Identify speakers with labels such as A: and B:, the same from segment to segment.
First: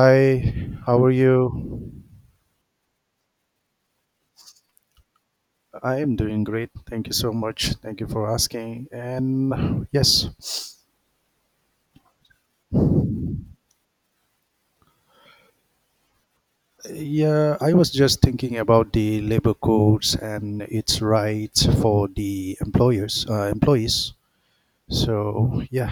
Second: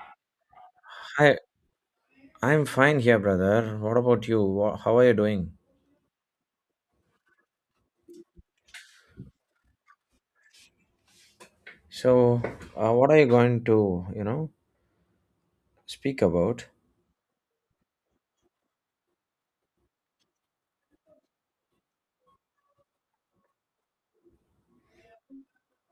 A: Hi, how are
B: Hi,
A: you?
B: I'm fine here, brother. What about you? How are you doing?
A: I am doing great. Thank you so much. Thank you for asking. And yes,
B: So, what are you going to, speak about?
A: yeah, I was just thinking about the labor codes and its rights for the employers, employees. So yeah,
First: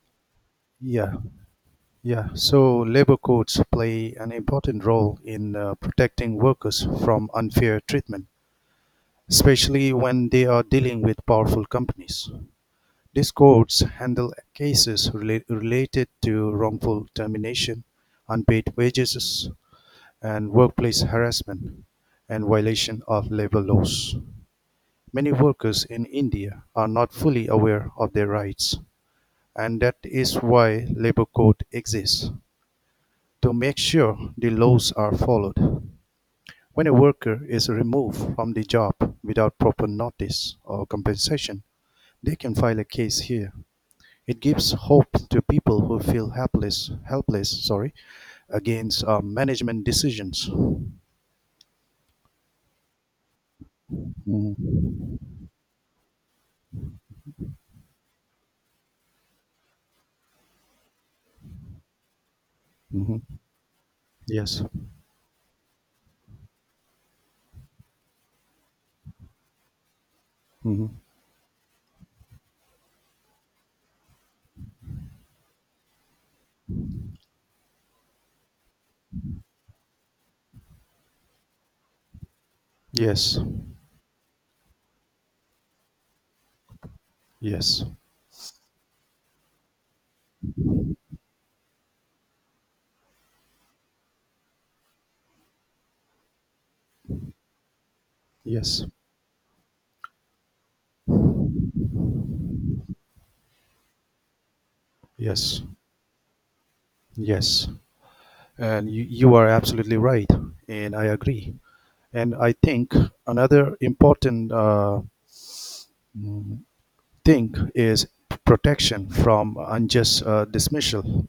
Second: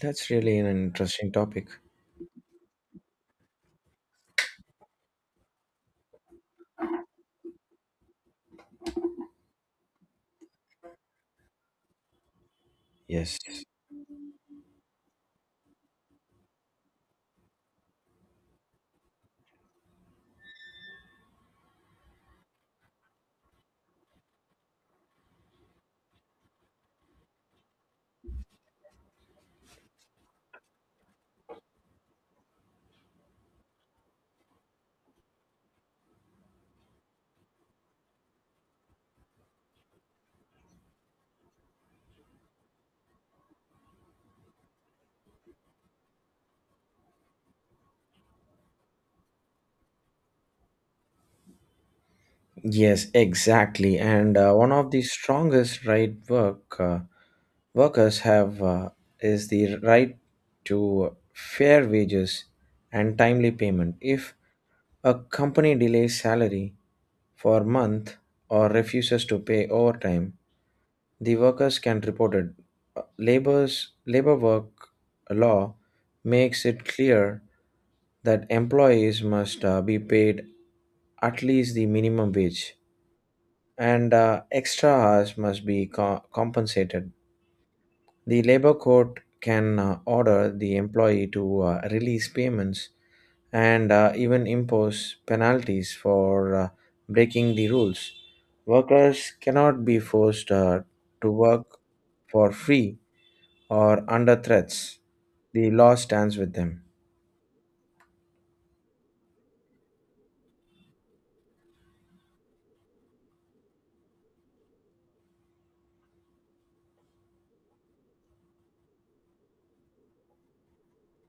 B: That's really an
A: yeah,
B: interesting topic.
A: yeah. So labor codes play an important role in protecting workers from unfair treatment, especially when they are dealing with powerful companies. These
B: Yes.
A: courts handle cases related to wrongful termination, unpaid wages, and workplace harassment and violation of labor laws. Many workers in India are not fully aware of their rights, and that is why labor code exists to make sure the laws are followed. When a worker is removed from the job without proper notice or compensation, they can file a case here. It gives hope to people who feel helpless, against management decisions.
B: Yes, exactly. And one of the
A: Mhm.
B: strongest workers have is the right to fair wages and
A: Mhm.
B: timely payment. If
A: Yes.
B: a company delays salary for a month or refuses to pay overtime,
A: Mhm.
B: the workers can report it. Labor's labor work law makes it clear that employees must be paid at least the minimum wage,
A: Yes.
B: and extra hours must be compensated.
A: Yes.
B: The labor court can order the employee to release payments, and even impose penalties for breaking the rules.
A: Yes.
B: Workers cannot be forced to work for free or under threats.
A: Yes.
B: The law stands with them.
A: Yes. And you are absolutely right. And I agree. And I think another important mm, thing is protection from unjust dismissal.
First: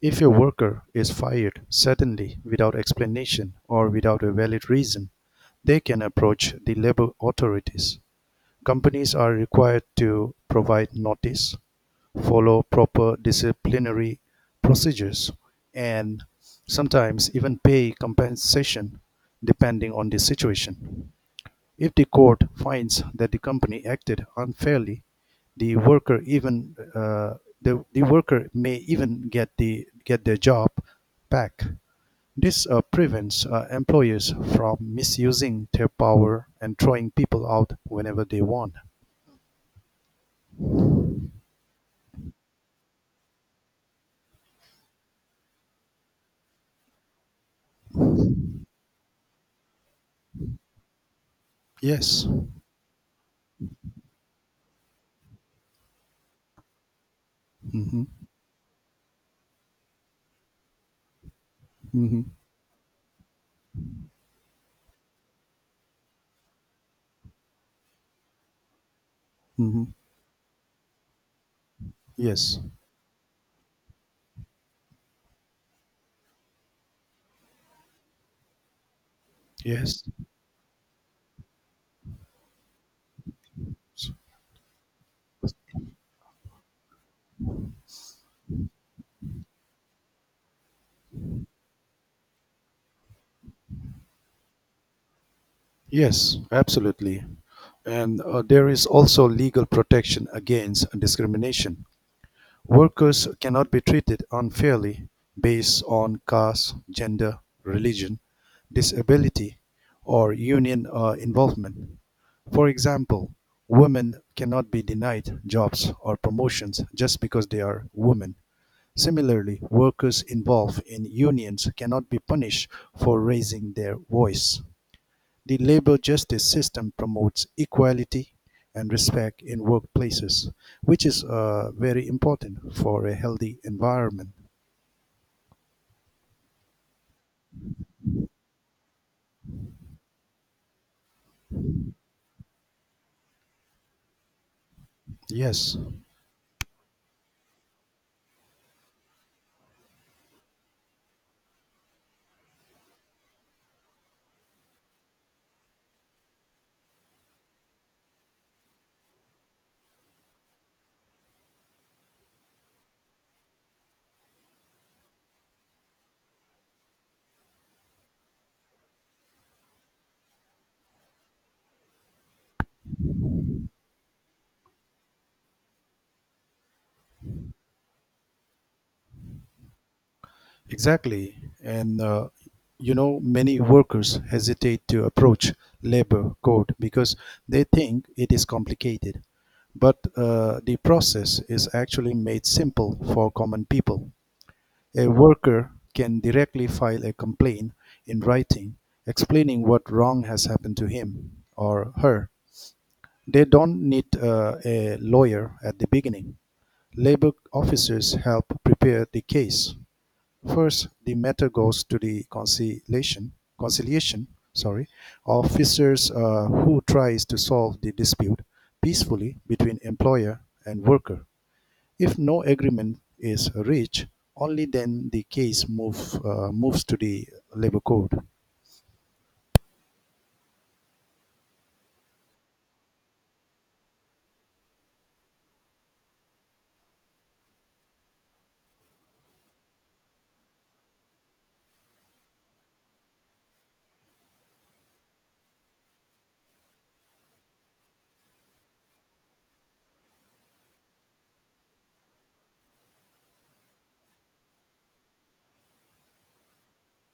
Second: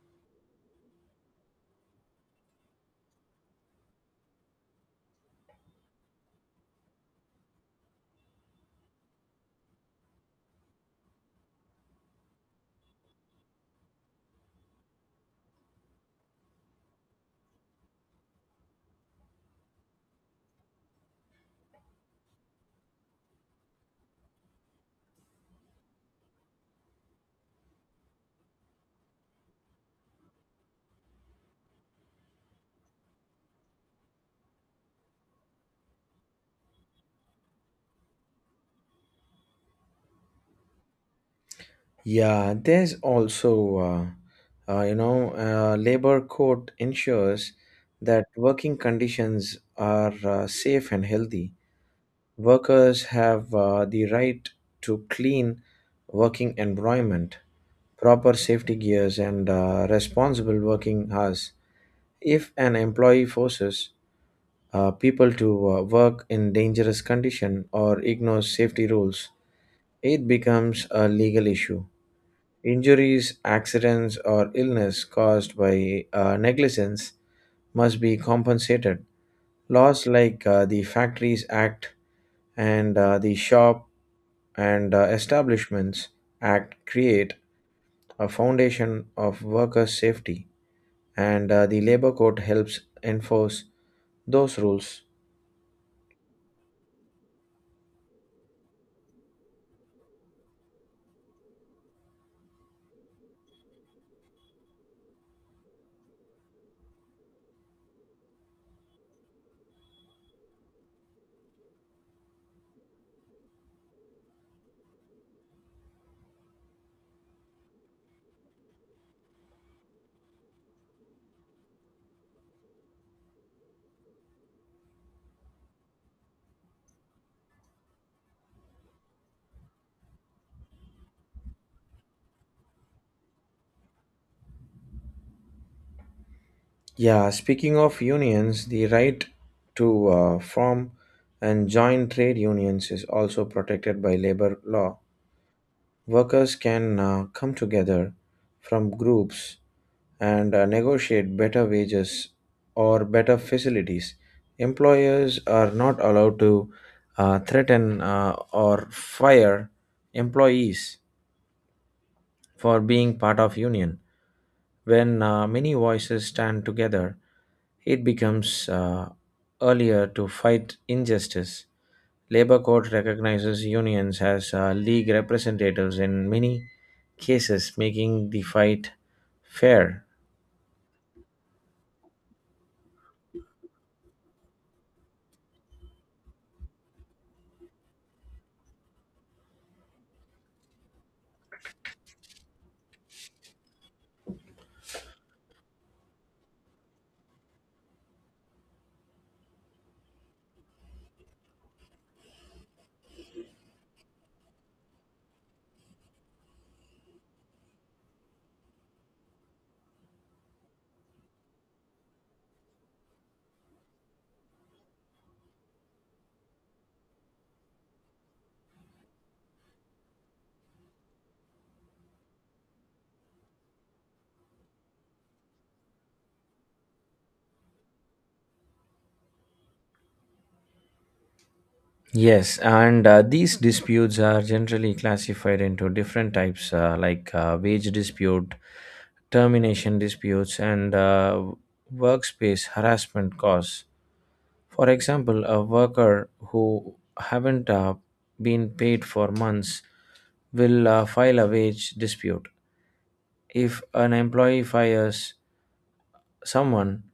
A: If a worker is fired suddenly without explanation or without a valid reason, they can approach the labor authorities. Companies are required to provide notice, follow proper disciplinary procedures, and sometimes even pay compensation depending on the situation. If the court finds that the company acted unfairly, the worker even uh, the worker may even get their job back. This prevents employers from misusing their power and throwing people out whenever they want.
B: Yeah, there's also, labor court ensures that working conditions are safe and healthy.
A: Yes.
B: Workers have the right to clean working environment,
A: Mm-hmm.
B: proper safety gears, and responsible working hours.
A: Mm-hmm.
B: If an employee forces people to work in dangerous condition or ignores safety rules,
A: Mm-hmm.
B: it becomes a legal issue.
A: Yes.
B: Injuries, accidents, or illness caused by negligence must be compensated.
A: Yes.
B: Laws like the Factories Act and the Shop and Establishments Act create a foundation of workers' safety, and the Labor Code helps enforce those rules.
A: Yes. Absolutely. And there is also legal protection against discrimination. Workers cannot be treated unfairly based on caste, gender, religion, disability, or union involvement. For example, women cannot be denied jobs or promotions just because they are women. Similarly, workers involved in unions cannot be punished for raising their voice. The labor justice system promotes equality and respect in workplaces, which is very important for a healthy environment.
B: Yeah, speaking of unions, the right to form and join trade unions is also protected by labor law.
A: Yes,
B: Workers can come together from groups and negotiate better wages or better facilities. Employers are not allowed to threaten or fire employees for being part of union. When many voices stand together, it becomes earlier to fight injustice. Labor Code recognizes unions as league representatives in many cases, making the fight fair.
A: exactly. And many workers hesitate to approach labor code because they think it is complicated. But the process is actually made simple for common people. A worker can directly file a complaint in writing, explaining what wrong has happened to him or her. They don't need a lawyer at the beginning. Labor officers help prepare the case. First, the matter goes to the conciliation conciliation sorry officers who tries to solve the dispute peacefully between employer and worker. If no agreement is reached, only then moves to the labor court.
B: Yes, and these disputes are generally classified into different types like wage dispute, termination disputes, and workspace harassment cause. For example, a worker who haven't been paid for months will file a wage dispute. If an employee fires someone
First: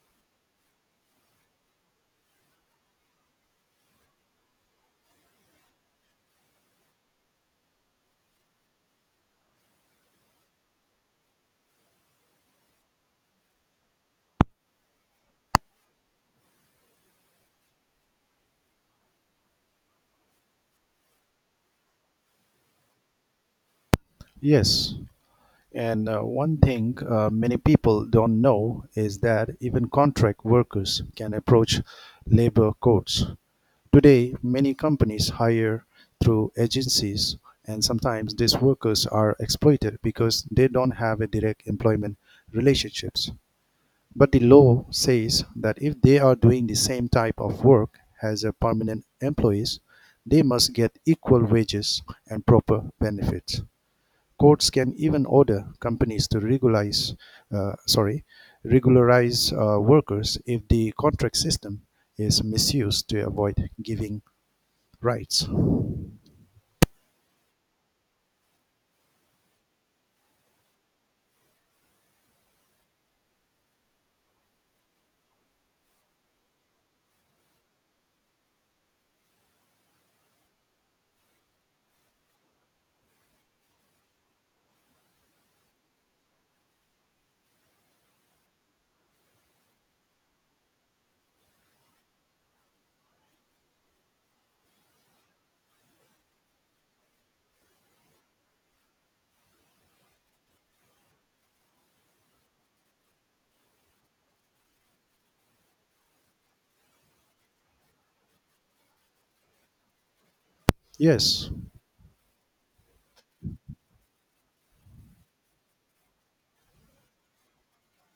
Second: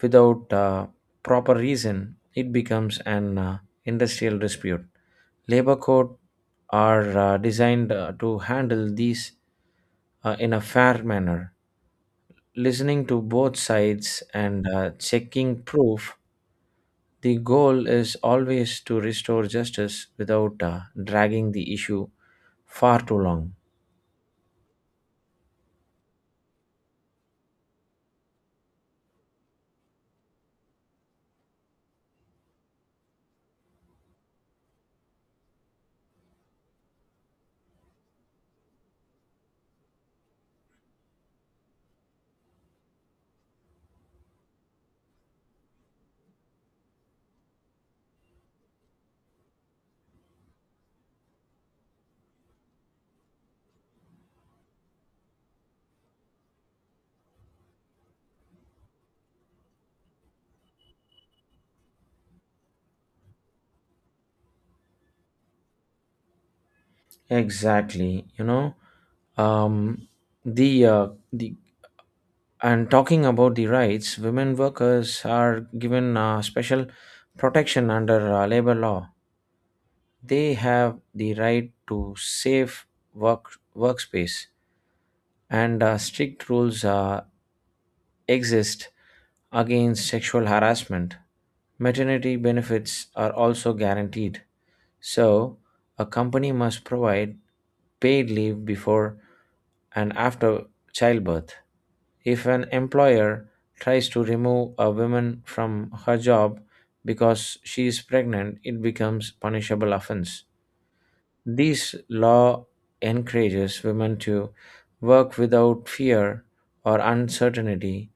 B: without proper reason, it becomes an industrial dispute. Labor code are designed to handle these in a fair manner. Listening to both sides and checking proof, the goal is always to restore justice without dragging the issue far too long.
A: Yes, and one thing many people don't know is that even contract workers can approach labor courts. Today, many companies hire through agencies, and sometimes these workers are exploited because they don't have a direct employment relationships. But the law says that if they are doing the same type of work as a permanent employees, they must get equal wages and proper benefits. Courts can even order companies to uh, sorry, regularize workers if the contract system is misused to avoid giving rights.
B: Exactly, you know, um, the uh, the and talking about the rights, women workers are given special protection under labor law. They have the right to safe workspace, and strict rules exist against sexual harassment. Maternity benefits are also guaranteed. So, a company must provide paid leave before and after childbirth. If an employer tries to remove a woman from her job because she is pregnant, it becomes punishable offense.
A: Yes,
B: This law encourages women to work without fear or uncertainty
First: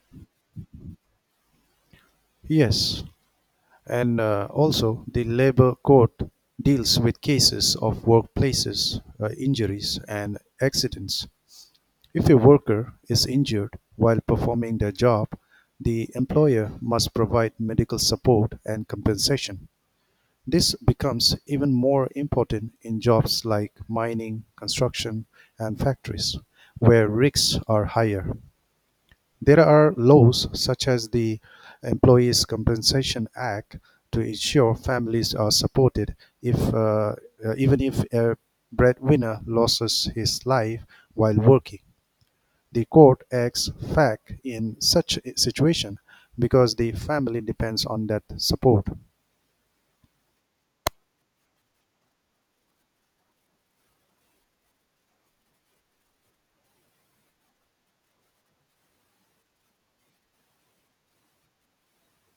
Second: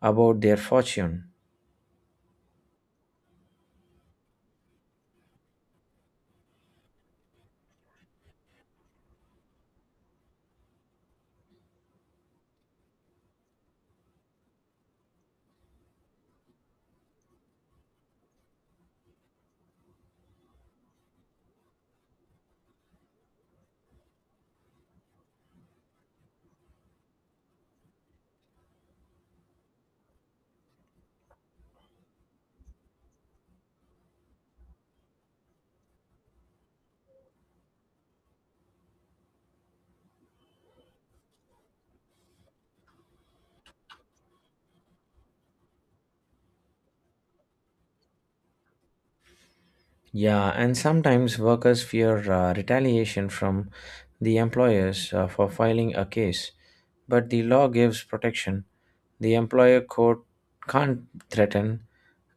B: about their fortune.
A: yes. And also, the labor court deals with cases of workplaces, injuries, and accidents. If a worker is injured while performing their job, the employer must provide medical support and compensation. This becomes even more important in jobs like mining, construction, and factories, where risks are higher. There are laws such as the Employees Compensation Act to ensure families are supported if, even if a breadwinner loses his life while working. The court acts "fac" in such a situation because the family depends on that support.
B: Yeah, and sometimes workers fear retaliation from the employers for filing a case, but the law gives protection. The employer court can't threaten,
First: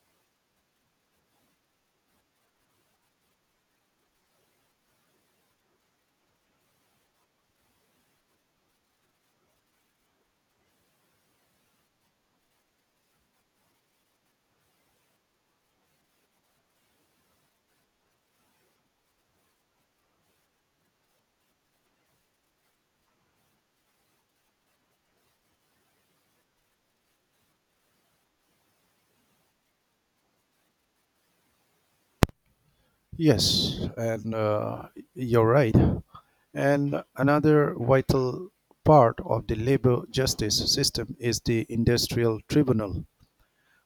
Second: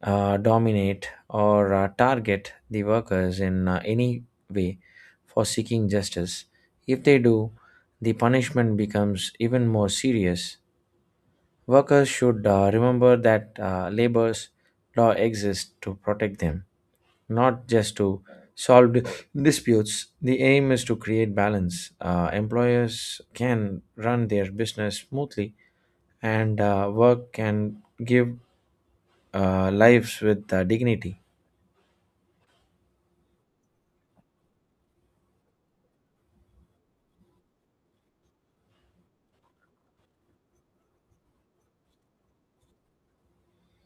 B: dominate, or target the workers in any way for seeking justice. If they do, the punishment becomes even more serious. Workers should remember that labor's law exists to protect them, not just to solve disputes. The aim is to create balance. Employers can run their business smoothly, and work can give lives with dignity.
A: Yes, and you're right. And another vital part of the labor justice system is the industrial tribunal.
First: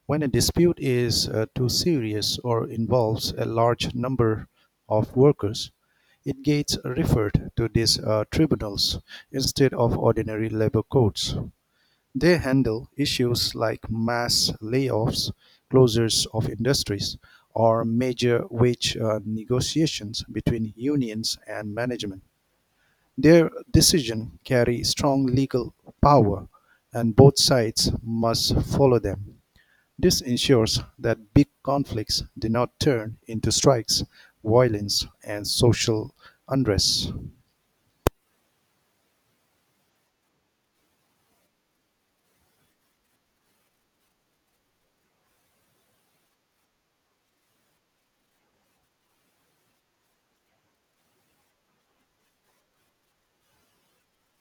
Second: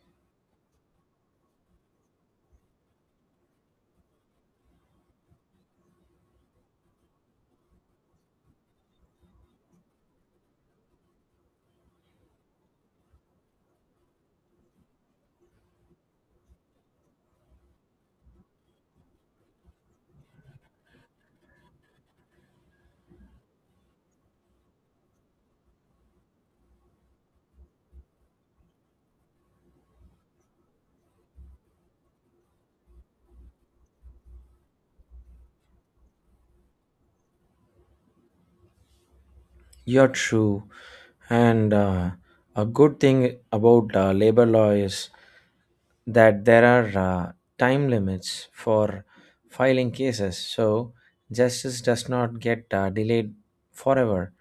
A: When a dispute is too serious or involves a large number of workers, it gets referred to these tribunals instead of ordinary labor courts. They handle issues like mass layoffs, closures of industries, or major wage negotiations between unions and management. Their decisions carry strong legal power, and both sides must follow them. This ensures that big conflicts do not turn into strikes, violence, and social unrest.
B: You're true, and a good thing about labor law is that there are time limits for filing cases, so justice does not get delayed forever.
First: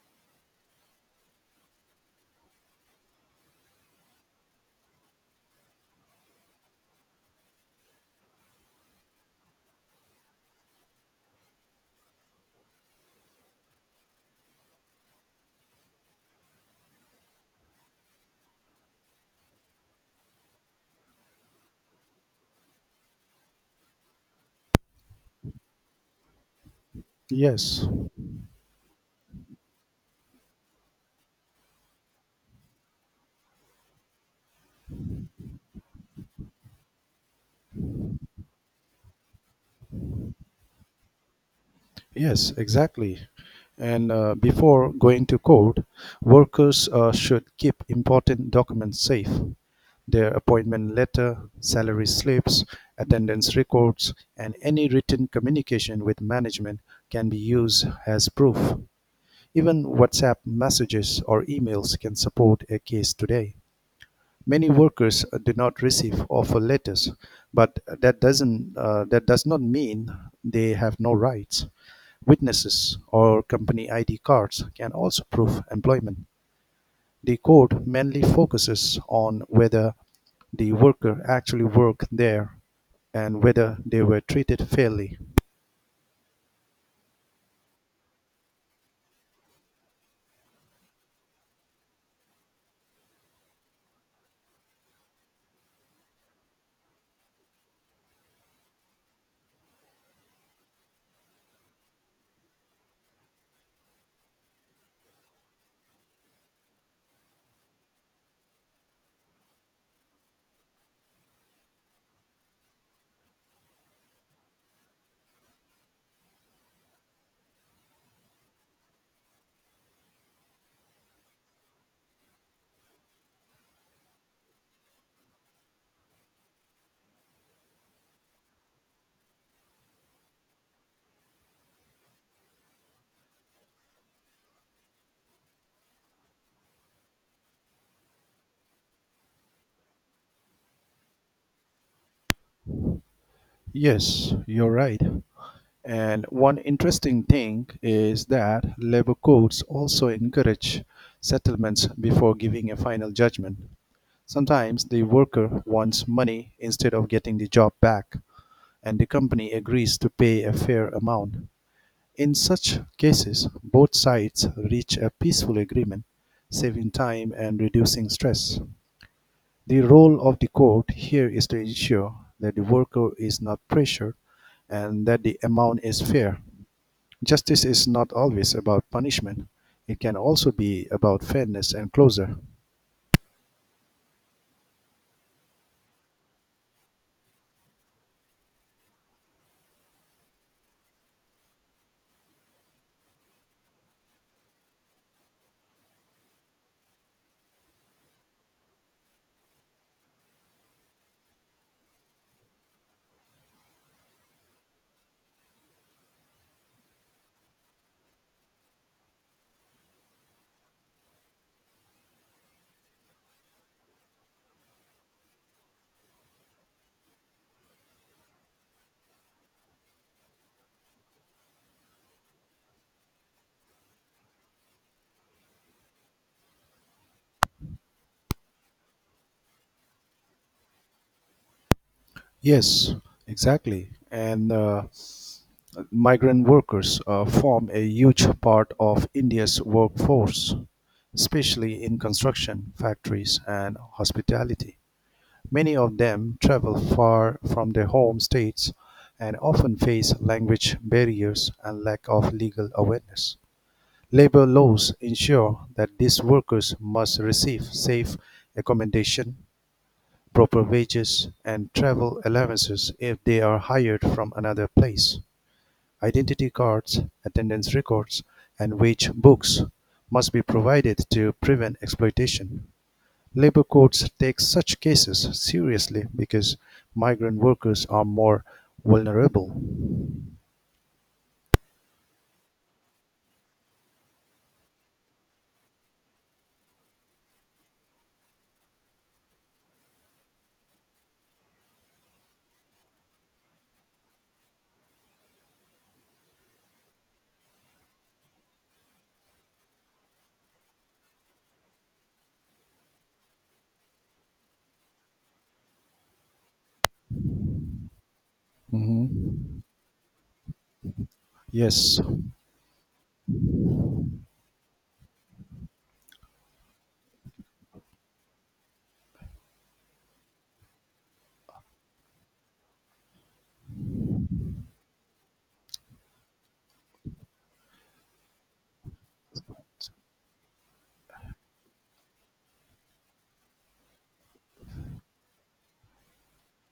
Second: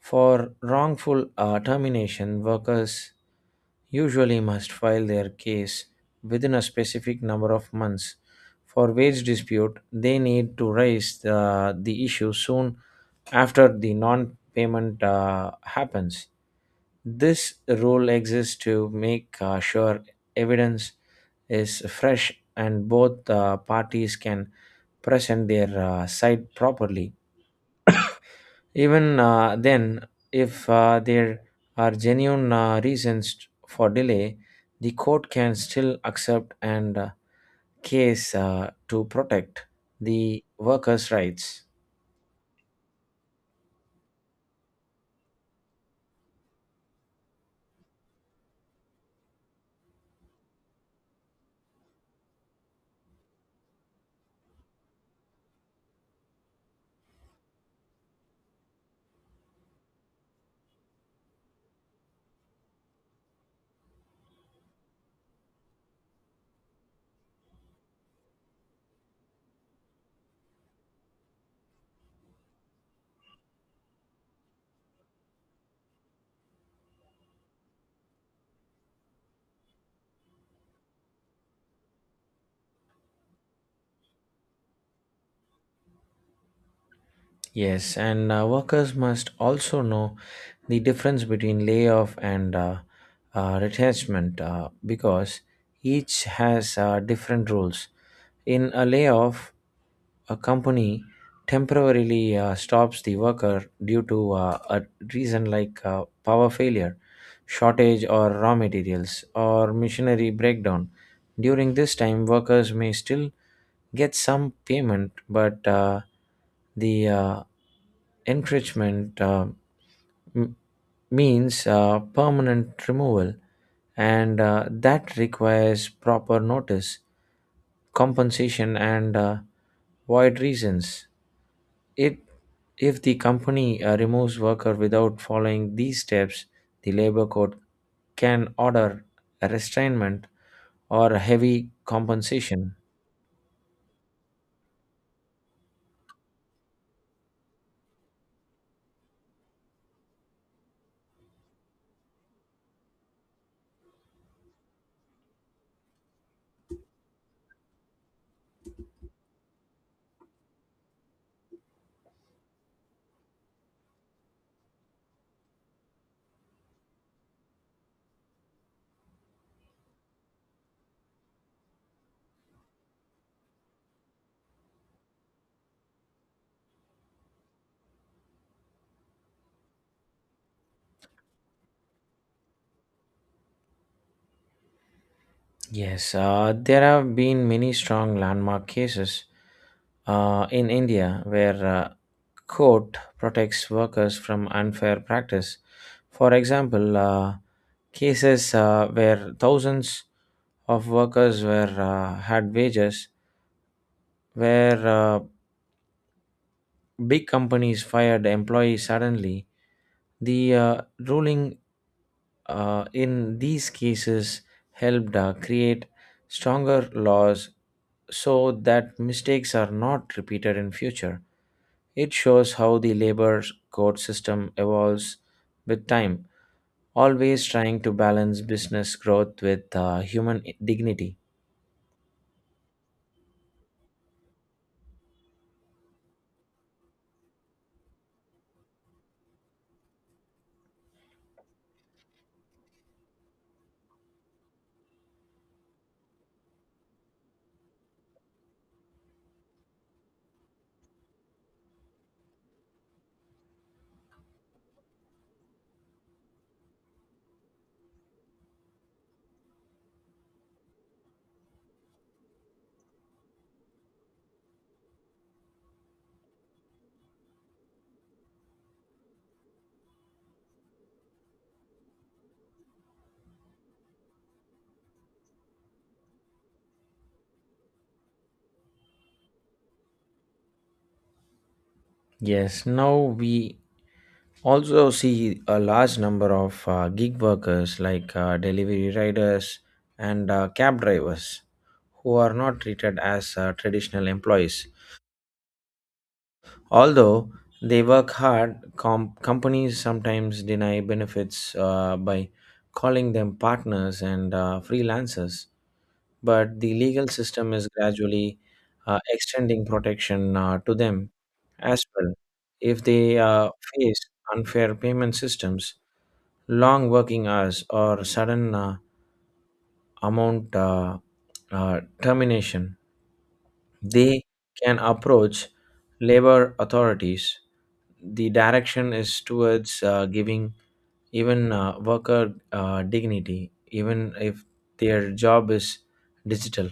B: For wrongful termination, workers usually must file their case within a specific number of months. For wage dispute, they need to raise the issue soon after the non payment happens. This rule exists to make sure evidence is fresh and both parties can present their side properly.
A: Yes.
B: Even then, if there are genuine reasons for delay, the court can still accept and case to protect the workers' rights.
A: Yes, exactly. And before going to court, workers should keep important documents safe: their appointment letter, salary slips, attendance records, and any written communication with management can be used as proof. Even WhatsApp messages or emails can support a case today. Many workers do not receive offer letters, but that does not mean they have no rights. Witnesses or company id cards can also prove employment. The code mainly focuses on whether the worker actually worked there and whether they were treated fairly.
B: Yes, and workers must also know the difference between layoff and retrenchment because each has different rules. In a layoff, a company temporarily stops the worker due to a reason like power failure, shortage or raw materials or machinery breakdown. During this time, workers may still get some payment, but the encouragement. M- Means permanent removal, and that requires proper notice, compensation, and void reasons. It if the company removes worker without following these steps, the labor code can order a restrainment or a heavy compensation.
A: Yes, you're right. And one interesting thing is that labor courts also encourage settlements before giving a final judgment. Sometimes the worker wants money instead of getting the job back, and the company agrees to pay a fair amount. In such cases, both sides reach a peaceful agreement, saving time and reducing stress. The role of the court here is to ensure that the worker is not pressured and that the amount is fair. Justice is not always about punishment. It can also be about fairness and closure.
B: Yes, there have been many strong landmark cases in India where court protects workers from unfair practice. For example, cases where thousands of workers were had wages, where big companies fired employees suddenly. The ruling in these cases helped create stronger laws so that mistakes are not repeated in future. It shows how the labor code system evolves with time, always trying to balance business growth with human dignity.
A: Yes, exactly. And migrant workers form a huge part of India's workforce, especially in construction, factories, and hospitality. Many of them travel far from their home states and often face language barriers and lack of legal awareness. Labor laws ensure that these workers must receive safe accommodation, proper wages, and travel allowances if they are hired from another place. Identity cards, attendance records, and wage books must be provided to prevent exploitation. Labor courts take such cases seriously because migrant workers are more vulnerable.
B: Yes, now we also see a large number of gig workers like delivery riders and cab drivers who are not treated as traditional employees. Although they work hard, companies sometimes deny benefits by calling them partners and freelancers. But the legal system is gradually
A: Mhm.
B: extending protection to them as
A: Yes,
B: well. If they face unfair payment systems, long working hours, or sudden amount termination, they can approach labor authorities. The direction is towards giving even worker dignity even if their job is digital.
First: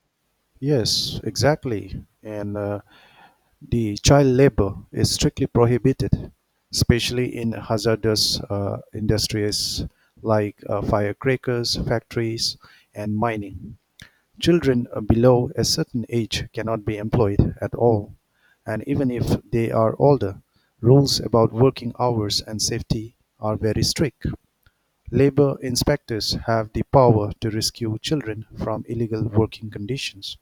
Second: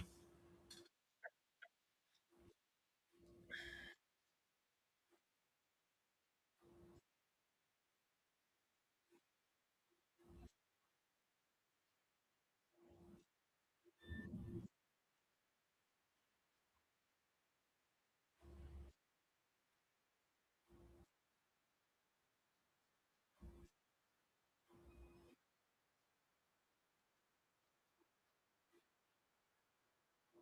A: yes, exactly. And the child labor is strictly prohibited, especially in hazardous industries like firecrackers, factories, and mining. Children below a certain age cannot be employed at all, and even if they are older, rules about working hours and safety are very strict. Labor inspectors have the power to rescue children from illegal working conditions.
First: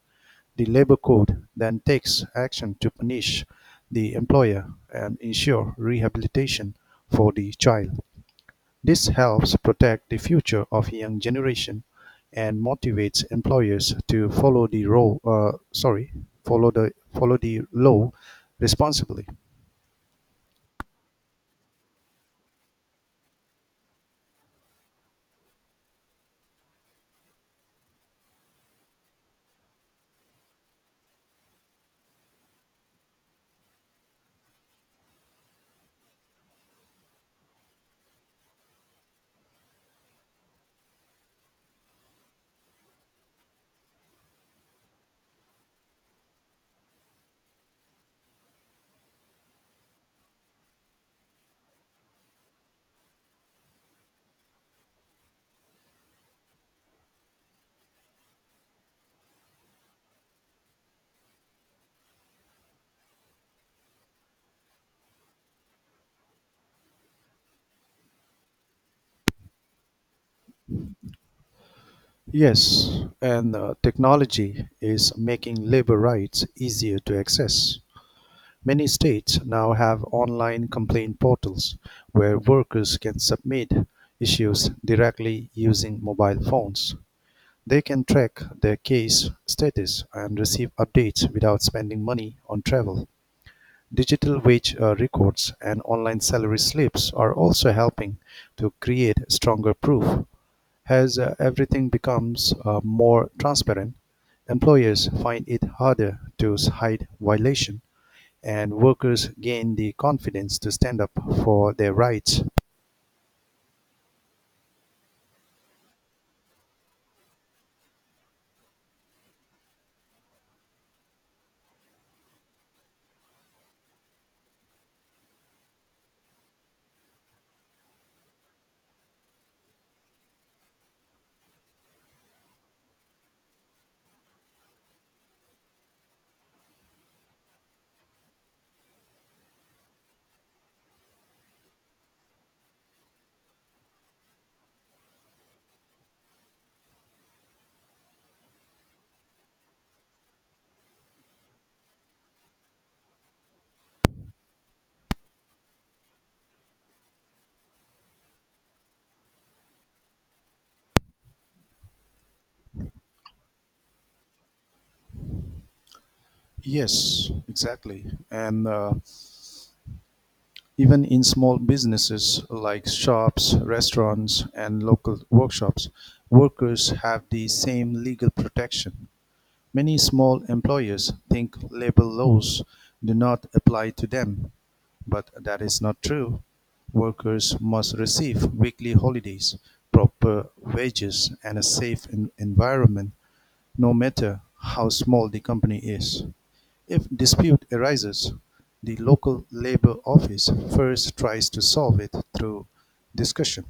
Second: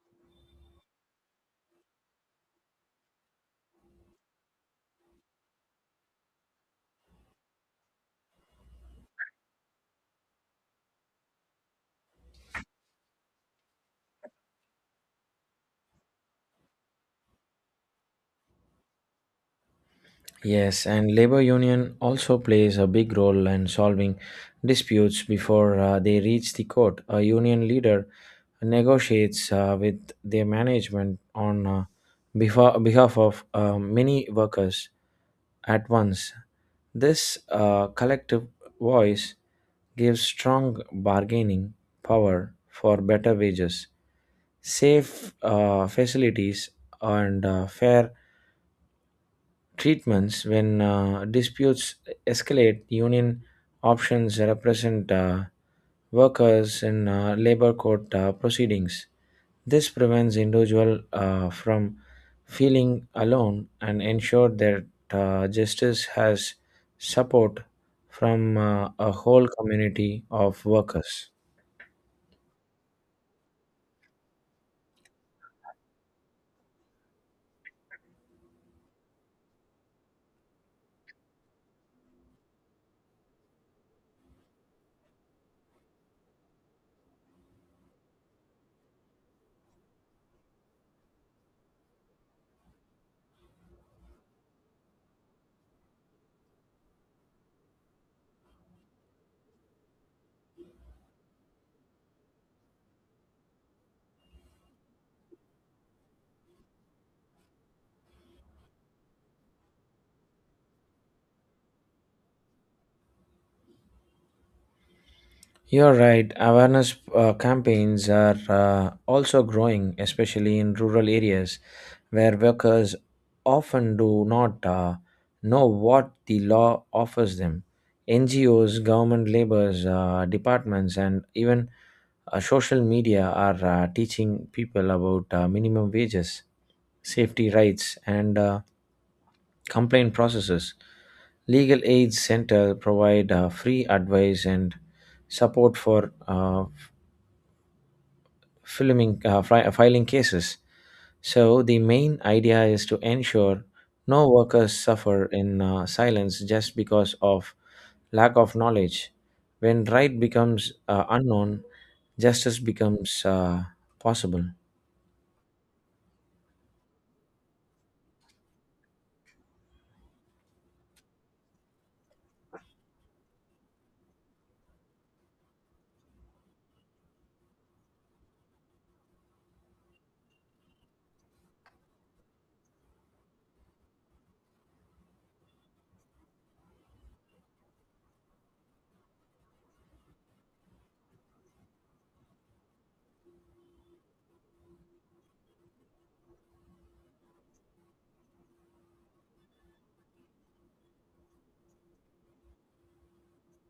A: The labor code then takes action to punish the employer and ensure rehabilitation for the child. This helps protect the future of young generation and motivates employers to follow the role, sorry, follow the law responsibly.
B: Yes, and labor union also plays a big role in solving disputes before they reach the court. A union leader negotiates with their management on behalf of many workers at once. This collective voice gives strong bargaining power for better wages, safe facilities, and fair treatments. When disputes escalate, union options represent workers in labor court proceedings. This prevents individual from feeling alone and ensure that justice has support from a whole community of workers.
A: Yes, and technology is making labor rights easier to access. Many states now have online complaint portals where workers can submit issues directly using mobile phones. They can track their case status and receive updates without spending money on travel. Digital wage records and online salary slips are also helping to create stronger proof. As everything becomes more transparent, employers find it harder to hide violation and workers gain the confidence to stand up for their rights.
B: You're right. Awareness campaigns are also growing, especially in rural areas where workers often do not know what the law offers them. NGOs, government labors departments, and even social media are teaching people about minimum wages, safety rights, and complaint processes. Legal Aid Center provide free advice and support for filing cases. So the main idea is to ensure no workers suffer in silence just because of lack of knowledge. When right becomes unknown, justice becomes possible.
A: Yes, exactly. And even in small businesses like shops, restaurants, and local workshops, workers have the same legal protection. Many small employers think labor laws do not apply to them, but that is not true. Workers must receive weekly holidays, proper wages, and a safe environment, no matter how small the company is. If dispute arises, the local labor office first tries to solve it through discussion.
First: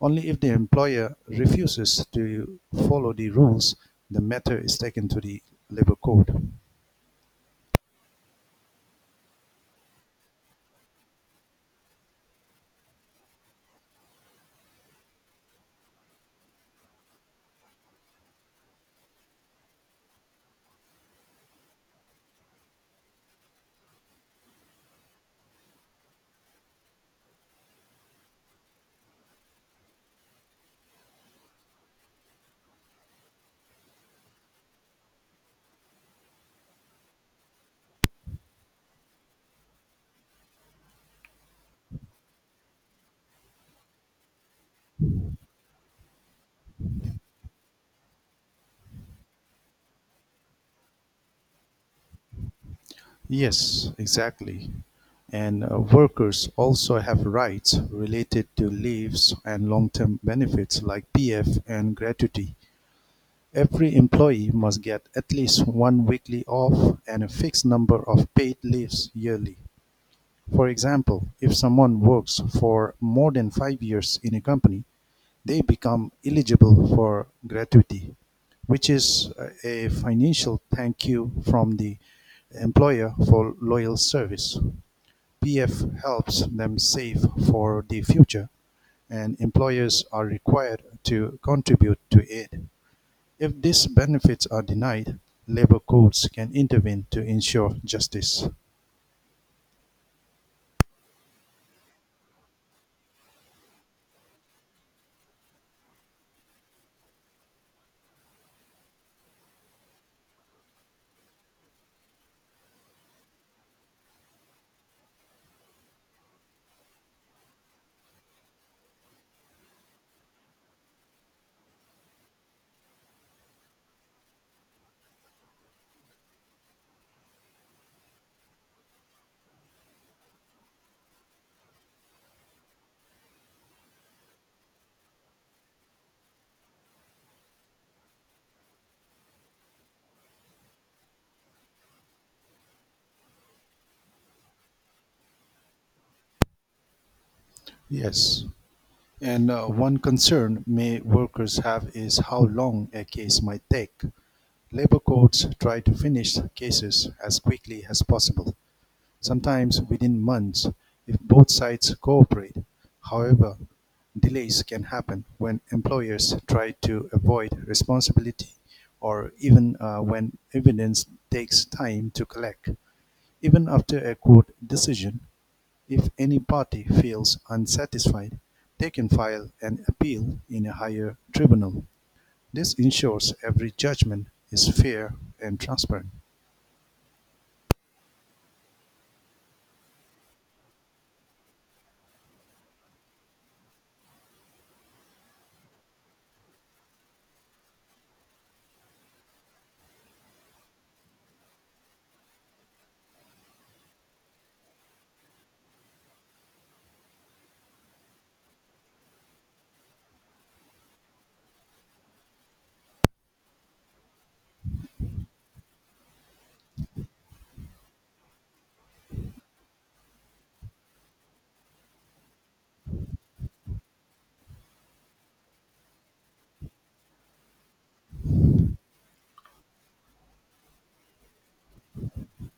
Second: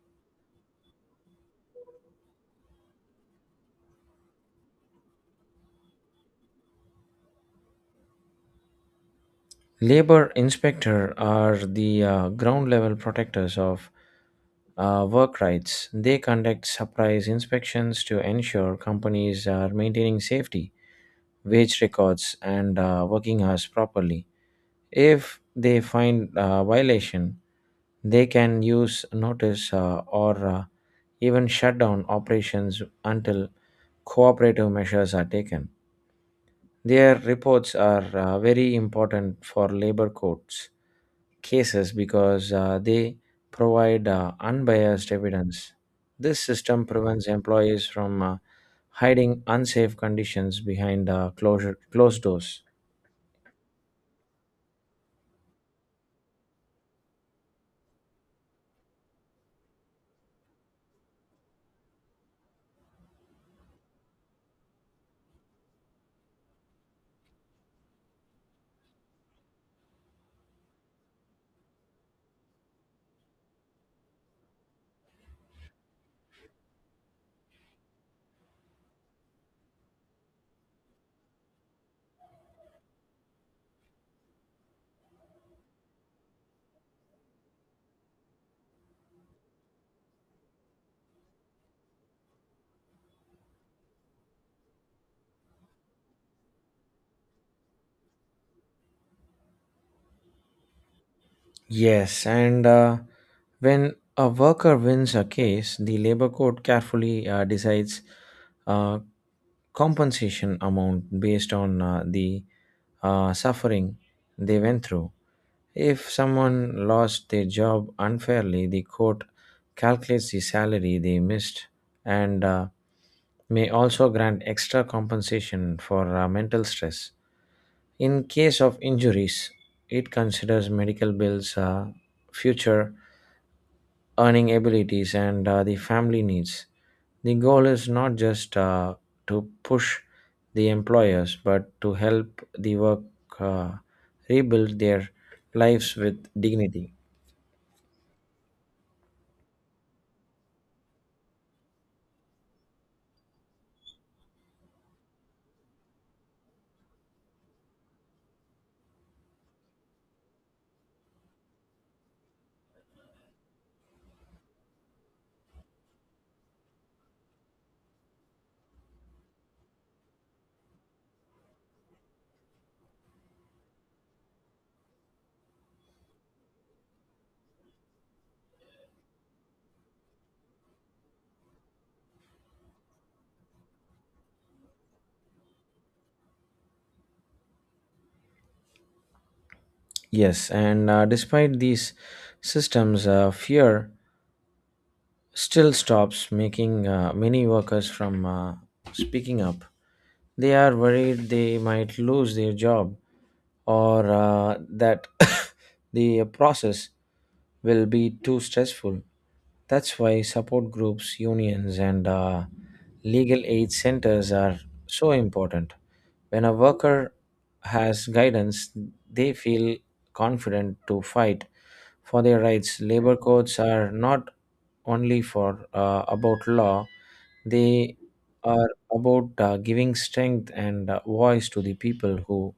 A: Only if the employer refuses to follow the rules, the matter is taken to the labor court.
B: Labor inspector are the ground level protectors of work rights. They conduct surprise inspections to ensure companies are maintaining safety, wage records, and working hours properly. If they find violation, they can use notice or even shut down operations until cooperative measures are taken. Their reports are very important for labor courts cases because they provide unbiased evidence. This system prevents employees from hiding unsafe conditions behind closed doors.
A: Yes, exactly. And workers also have rights related to leaves and long term benefits like PF and gratuity. Every employee must get at least one weekly off and a fixed number of paid leaves yearly. For example, if someone works for more than 5 years in a company, they become eligible for gratuity, which is a financial thank you from the employer for loyal service. PF helps them save for the future, and employers are required to contribute to it. If these benefits are denied, labor courts can intervene to ensure justice.
B: Yes, and when a worker wins a case, the labor court carefully decides uh, compensation amount based on the suffering they went through. If someone lost their job unfairly, the court calculates the salary they missed, and may also grant extra compensation for mental stress. In case of injuries, it considers medical bills, future earning abilities, and the family needs. The goal is not just to push the employers, but to help the work uh, rebuild their lives with dignity.
A: Yes. And one concern may workers have is how long a case might take. Labor courts try to finish cases as quickly as possible, sometimes within months if both sides cooperate. However, delays can happen when employers try to avoid responsibility or even when evidence takes time to collect. Even after a court decision, if any party feels unsatisfied, they can file an appeal in a higher tribunal. This ensures every judgment is fair and transparent.
B: Yes, and despite these systems, fear still stops making many workers from speaking up. They are worried they might lose their job or that the process will be too stressful. That's why support groups, unions, and legal aid centers are so important. When a worker has guidance, they feel confident to fight for their rights. Labor codes are not only for about law; they are about giving strength and voice to the people who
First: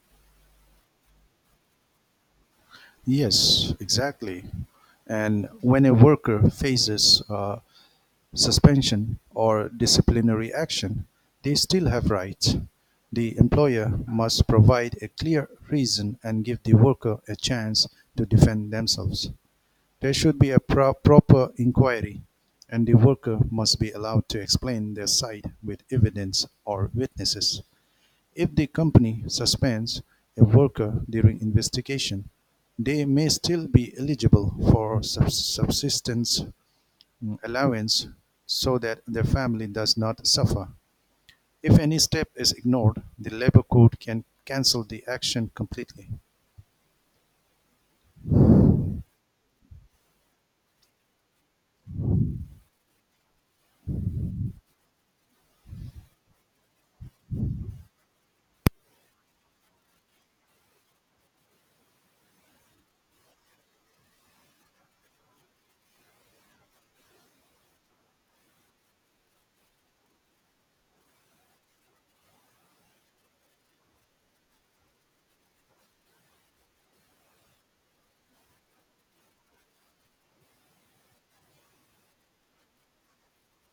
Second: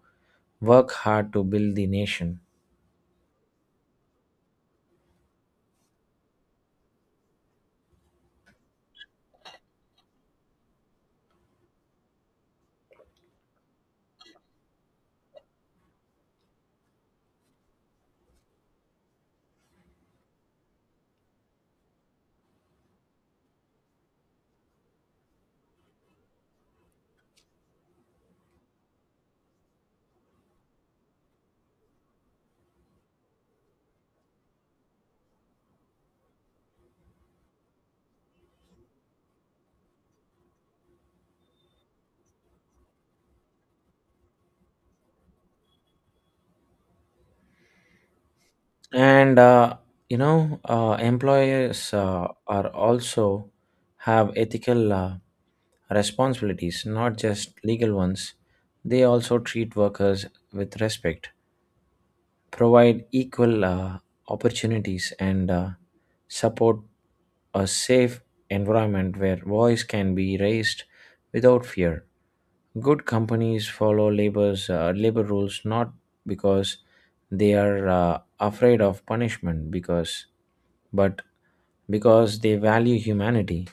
B: work hard to build the nation.
A: Yes, exactly. And when a worker faces suspension or disciplinary action, they still have rights. The employer must provide a clear reason and give the worker a chance to defend themselves. There should be a proper inquiry, and the worker must be allowed to explain their side with evidence or witnesses. If the company suspends a worker during investigation, they may still be eligible for subsistence allowance so that their family does not suffer. If any step is ignored, the labor code can cancel the action completely.
B: And employers are also have ethical responsibilities, not just legal ones. They also treat workers with respect, provide equal opportunities and support a safe environment where voice can be raised without fear. Good companies follow labor rules not because they are afraid of punishment because but because they value humanity.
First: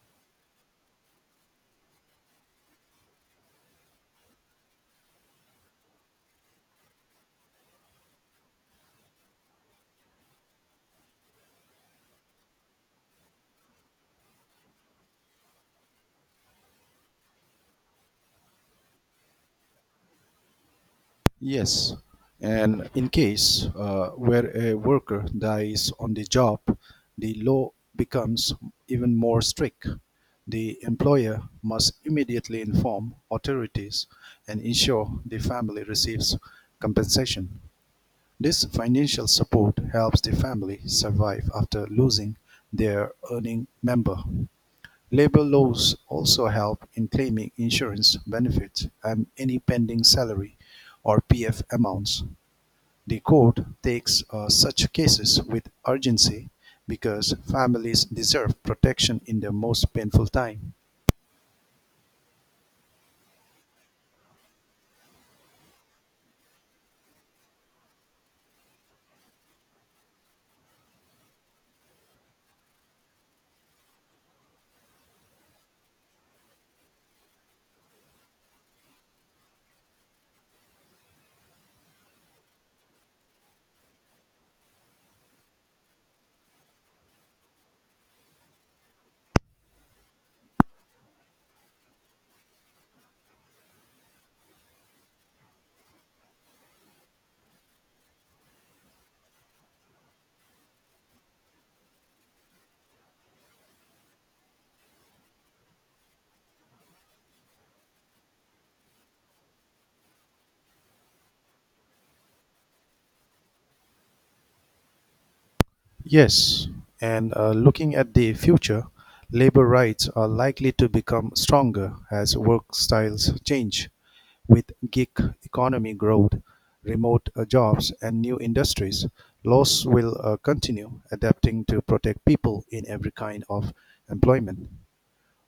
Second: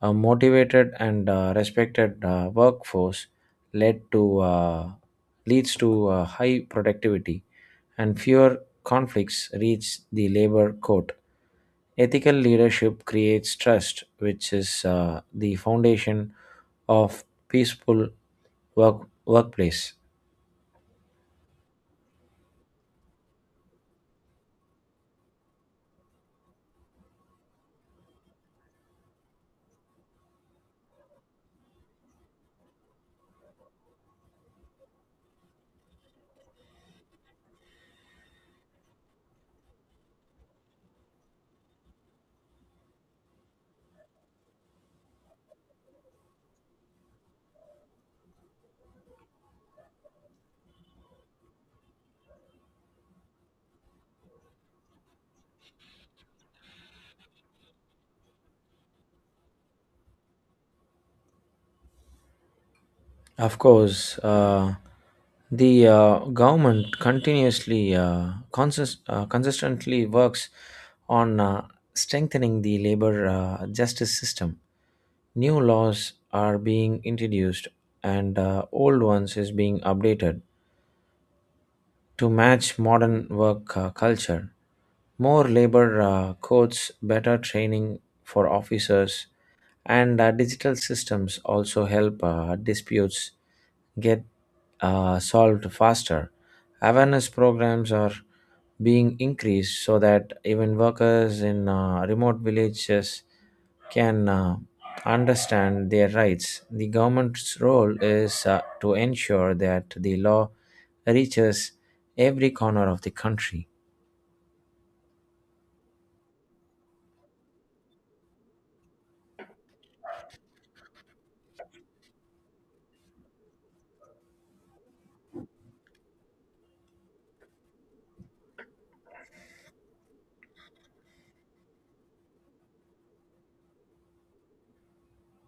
B: A motivated and respected workforce led to leads to high productivity and fewer conflicts reach the labor court. Ethical leadership creates trust, which is the foundation of peaceful workplace.
A: Yes, and in case where a worker dies on the job, the law becomes even more strict. The employer must immediately inform authorities and ensure the family receives compensation. This financial support helps the family survive after losing their earning member. Labor laws also help in claiming insurance benefits and any pending salary or PF amounts. The court takes such cases with urgency because families deserve protection in their most painful time.
B: Of course, the government consistently works on strengthening the labor justice system. New laws are being introduced, and old ones is being updated to match modern work culture. More labor codes, better training for officers, and digital systems also help disputes get solved faster. Awareness programs are being increased so that even workers in remote villages can understand their rights. The government's role is to ensure that the law reaches every corner of the country.
A: Yes, and looking at the future, labor rights are likely to become stronger as work styles change with gig economy growth, remote jobs, and new industries. Laws will continue adapting to protect people in every kind of employment.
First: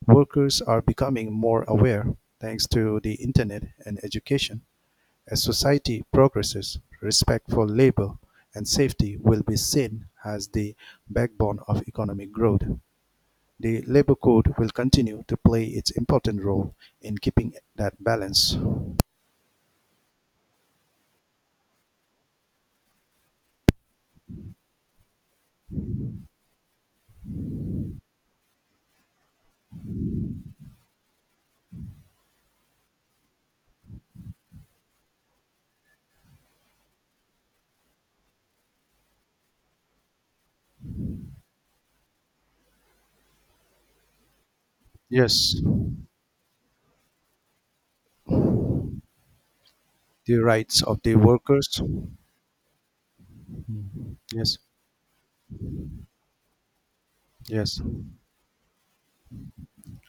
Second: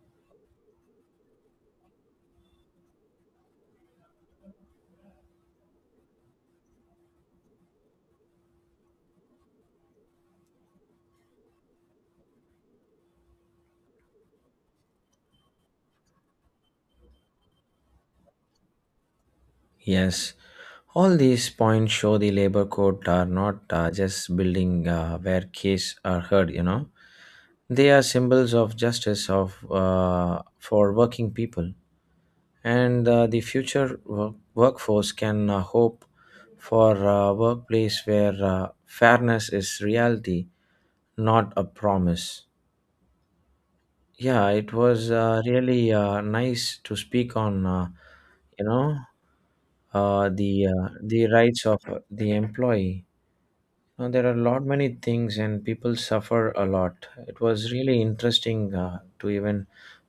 A: Workers are becoming more aware thanks to the internet and education. As society progresses, respect for labor and safety will be seen as the backbone of economic growth. The labor code will continue to play its important role in keeping that balance.
B: Yes, all these points show the labor code are not just building where cases are heard, you know. They are symbols of justice of for working people, and the future workforce can hope for a workplace where fairness is reality, not a promise. Yeah, it was
A: Yes,
B: really nice to speak on, you know,
A: the rights of the
B: the rights of
A: workers.
B: the employee. Now, there are a
A: Yes,
B: lot many things, and people suffer a lot. It was
A: yes,
B: really interesting to even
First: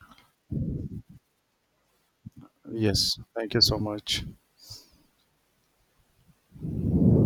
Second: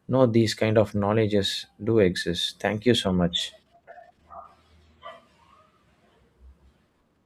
B: know these kind of knowledges do exist. Thank you so
A: yes.
B: much.
A: Thank you so much.